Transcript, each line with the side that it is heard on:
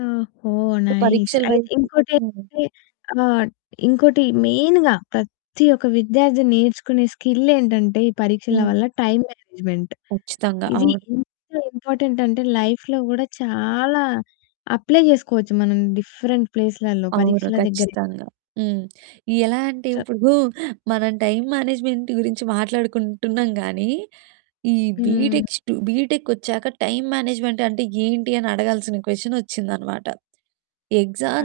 left: ఓహో! నైస్
right: పరీక్షల వైపు.
left: అయితే
right: హ్మ్.
left: ఇంకోటేంటంటే, ఆహ్, ఇంకోటి మెయిన్‌గా ప్రతి ఒక్క విద్యార్థి నేర్చుకునే స్కిల్ ఏంటంటే ఈ పరీక్షల
right: హ్మ్.
left: వల్ల టైమ్ మేనేజ్మెంట్
right: ఖచ్చితంగా.
left: ఇది
right: అవును.
left: ఎంత ఇంపార్టెంట్ అంటే లైఫ్‌లో కూడా చాలా అప్లై చేసుకోవచ్చు మనం డిఫరెంట్ ప్లేస్‌లలో
right: అవును.
left: పరీక్షల దగ్గరే కా
right: ఖచ్చితంగా. హ్మ్. ఎలా అంటే
left: చ
right: ఇప్పుడు మనం టైమ్ మేనేజ్మెంట్ గురించి మాట్లాడుకుంటున్నాం గానీ ఈ
left: హ్మ్.
right: బీటెక్ స్టు బీటెక్ వచ్చాక టైమ్ మేనేజ్మెంట్ అంటే ఏంటి అనడగాల్సిన క్వెషన్ వచ్చిందన్నమాట.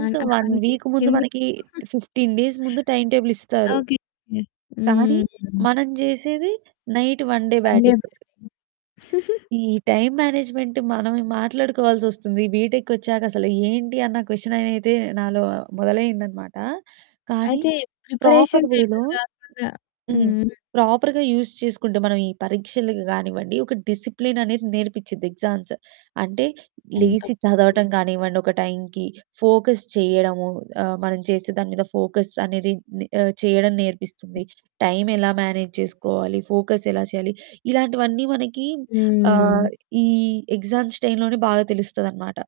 left: అం అ
right: 1
left: అంటే
right: వీక్ ముందు
left: ఎందు
right: మనకి 15 డేస్ ముందు టైమ్ టేబుల్ ఇస్తారు.
left: ఓకే.
right: కానీ
left: హ్మ్.
right: మనం జేసేది నైట్ 1 డే బ్యాటింగ్.
left: [unintelligible]
right: ఈ టైమ్ మేనేజ్మెంట్ మనం మాట్లాడుకోవాల్సొస్తుంది. బీటెక్‌కొచ్చాక అసలు ఏంటి అన్న క్వెషన్ అయితే నాలో మొదలయిందన్నమాట. కానీ
left: అయితే
right: ప్రాపర్
left: ప్రిపరేషన్ టైమ్‌లో
right: వేలో
left: గాకుండా హ్మ్.
right: హ్మ్,
left: హ్మ్.
right: ప్రాపర్‌గా యూస్ చేసుకుంటే మనం ఈ పరీక్షలకి కానివ్వండి ఒక డిసిప్లిన్ అనేది నేర్పిచ్చిద్ది. ఎగ్జామ్స్ అంటే
left: అంత
right: లేచి చదవటం కానివ్వండి, ఒక టైంకి ఫోకస్ చేయడము, ఆహ్, మనం చేసే దాని మీద ఫోకస్ అనేది ని ఆహ్, చేయడం నేర్పిస్తుంది. టైం ఎలా మేనేజ్ చేసుకోవాలి, ఫోకస్ ఎలా చేయాలి ఇలాంటివన్నీ మనకి ఆహ్,
left: హ్మ్.
right: ఈ ఎగ్జామ్స్ టైంలోనే బాగా తెలుస్తదన్నమాట.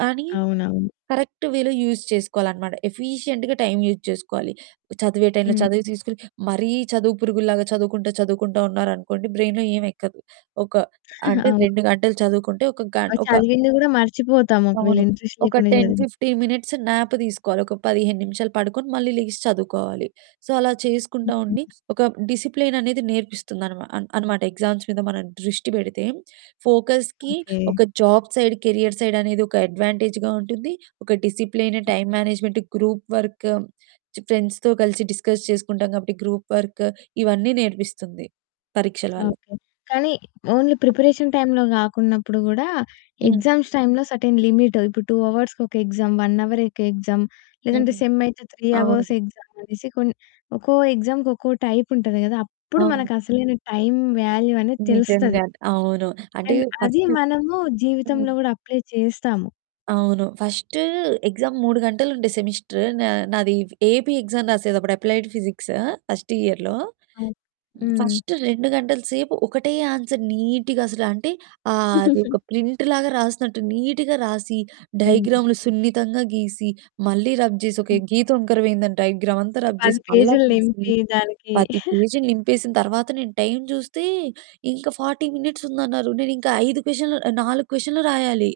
right: కానీ
left: అవునవును.
right: కరెక్ట్ వేలో యూజ్ చేసుకోవాలన్నమాట. ఎఫీషియంట్‌గా టైమ్ యూజ్ చేసుకోవాలి. చదివే టైమ్‌లో
left: హ్మ్.
right: చదువు తీసుకొని మరీ చదువు పురుగుల్లాగా చదువుకుంట చదువుకుంట ఉన్నారనుకోండి బ్రెయిన్‌లో ఏం ఎక్కదు. ఒక అంటే
left: అవు
right: 2 గంటలు చదువుకుంటే ఒక గం
left: ఆ
right: ఒక
left: చదివింది గూడా మర్చిపోతాము. ఒకవేళ
right: అవును.
left: ఇంట్రెస్ట్
right: ఒక
left: లేకుండా
right: టెన్
left: చదివి
right: ఫిఫ్టీన్ మినిట్స్ న్యాప్ తీసుకోవాలి. ఒక 15 నిమిషాలు పడుకొని మళ్ళీ లెగిసి చదువుకోవాలి. సో అలా చేసుకుంటా ఉండి ఒక డిసిప్లిన్ అనేది నేర్పిస్తుందనమా అన్ అన్నమాట. ఎగ్జామ్స్ మీద మనం దృష్టి పెడితే ఫోకస్‌కి
left: ఓకే.
right: ఒక జాబ్ సైడ్‌, కెరియర్ సైడ్‌ అనేది ఒక అడ్వాంటేజ్‌గా ఉంటుంది. ఒక discipline, time management, group work, చ్ ఫ్రెండ్స్‌తో కలిసి డిస్కస్ చేసుకుంటాం కాబట్టి గ్రూప్ వర్క్ ఇవన్నీ నేర్పిస్తుంది పరీక్షల వల్ల.
left: ఓకే. కానీ ఓన్లీ ప్రిపరేషన్ టైమ్‌లో గాకున్నప్పుడు గూడా
right: హ్మ్.
left: ఎగ్జామ్స్ టైమ్‌లో సెర్టైన్ లిమిట్ ఇప్పుడు 2 అవర్స్‌కి ఒక ఎక్సామ్, 1 హవర్ ఒక ఎక్సామ్, లేదంటే
right: హ్మ్.
left: సెమ్ అయితే 3 హవర్స్
right: అవును.
left: ఎక్సామ్ అనేసి కొన్ ఒక్కో ఎక్సామ్‌కి ఒక్కో టైప్ ఉంటది గదా! అప్పుడు
right: అవును.
left: మనకు అసలైన టైమ్ వాల్యూ అనేది తెలుస్తది.
right: నిజంగా. అవును. అంటే
left: అండ్ అది
right: ఫస్ట్
left: మనము
right: హ్మ్.
left: జీవితంలో గూడా అప్లై చేస్తాము.
right: అవును. ఫస్ట్ ఎగ్జామ్ 3 గంటలు ఉండే సెమిస్టర్ నా నాది. ఏపీ ఎగ్జామ్ రాసేది. అప్పుడు అప్లైడ్ ఫిజిక్స్ ఫస్ట్ ఇయర్‌లో.
left: హ్మ్.
right: ఫస్ట్ 2 గంటల సేపు ఒకటే ఆన్సర్ నీట్‌గా, అసలు అంటే ఆహ్, అది ఒక ప్రింట్ లాగా రాసినట్టు నీట్‌గా రాసి,
left: హ్మ్.
right: డైగ్రాములు సున్నితంగా గీసి, మళ్ళీ రబ్ చేసి, ఒక గీత వంకర అయిందని డైగ్రామ్ అంతా
left: ఒక
right: రబ్
left: 10
right: చేసి మళ్ళా
left: పేజీలు
right: గీసి
left: నింపి దానికి
right: 10 పేజీలు నింపేసిన తర్వాత నేను టైమ్ జూస్తే ఇంకా 40 మినిట్స్ ఉందన్నారు. నేను ఇంకా 5 క్వెషన్లు, 4 క్వెషన్లు రాయాలి.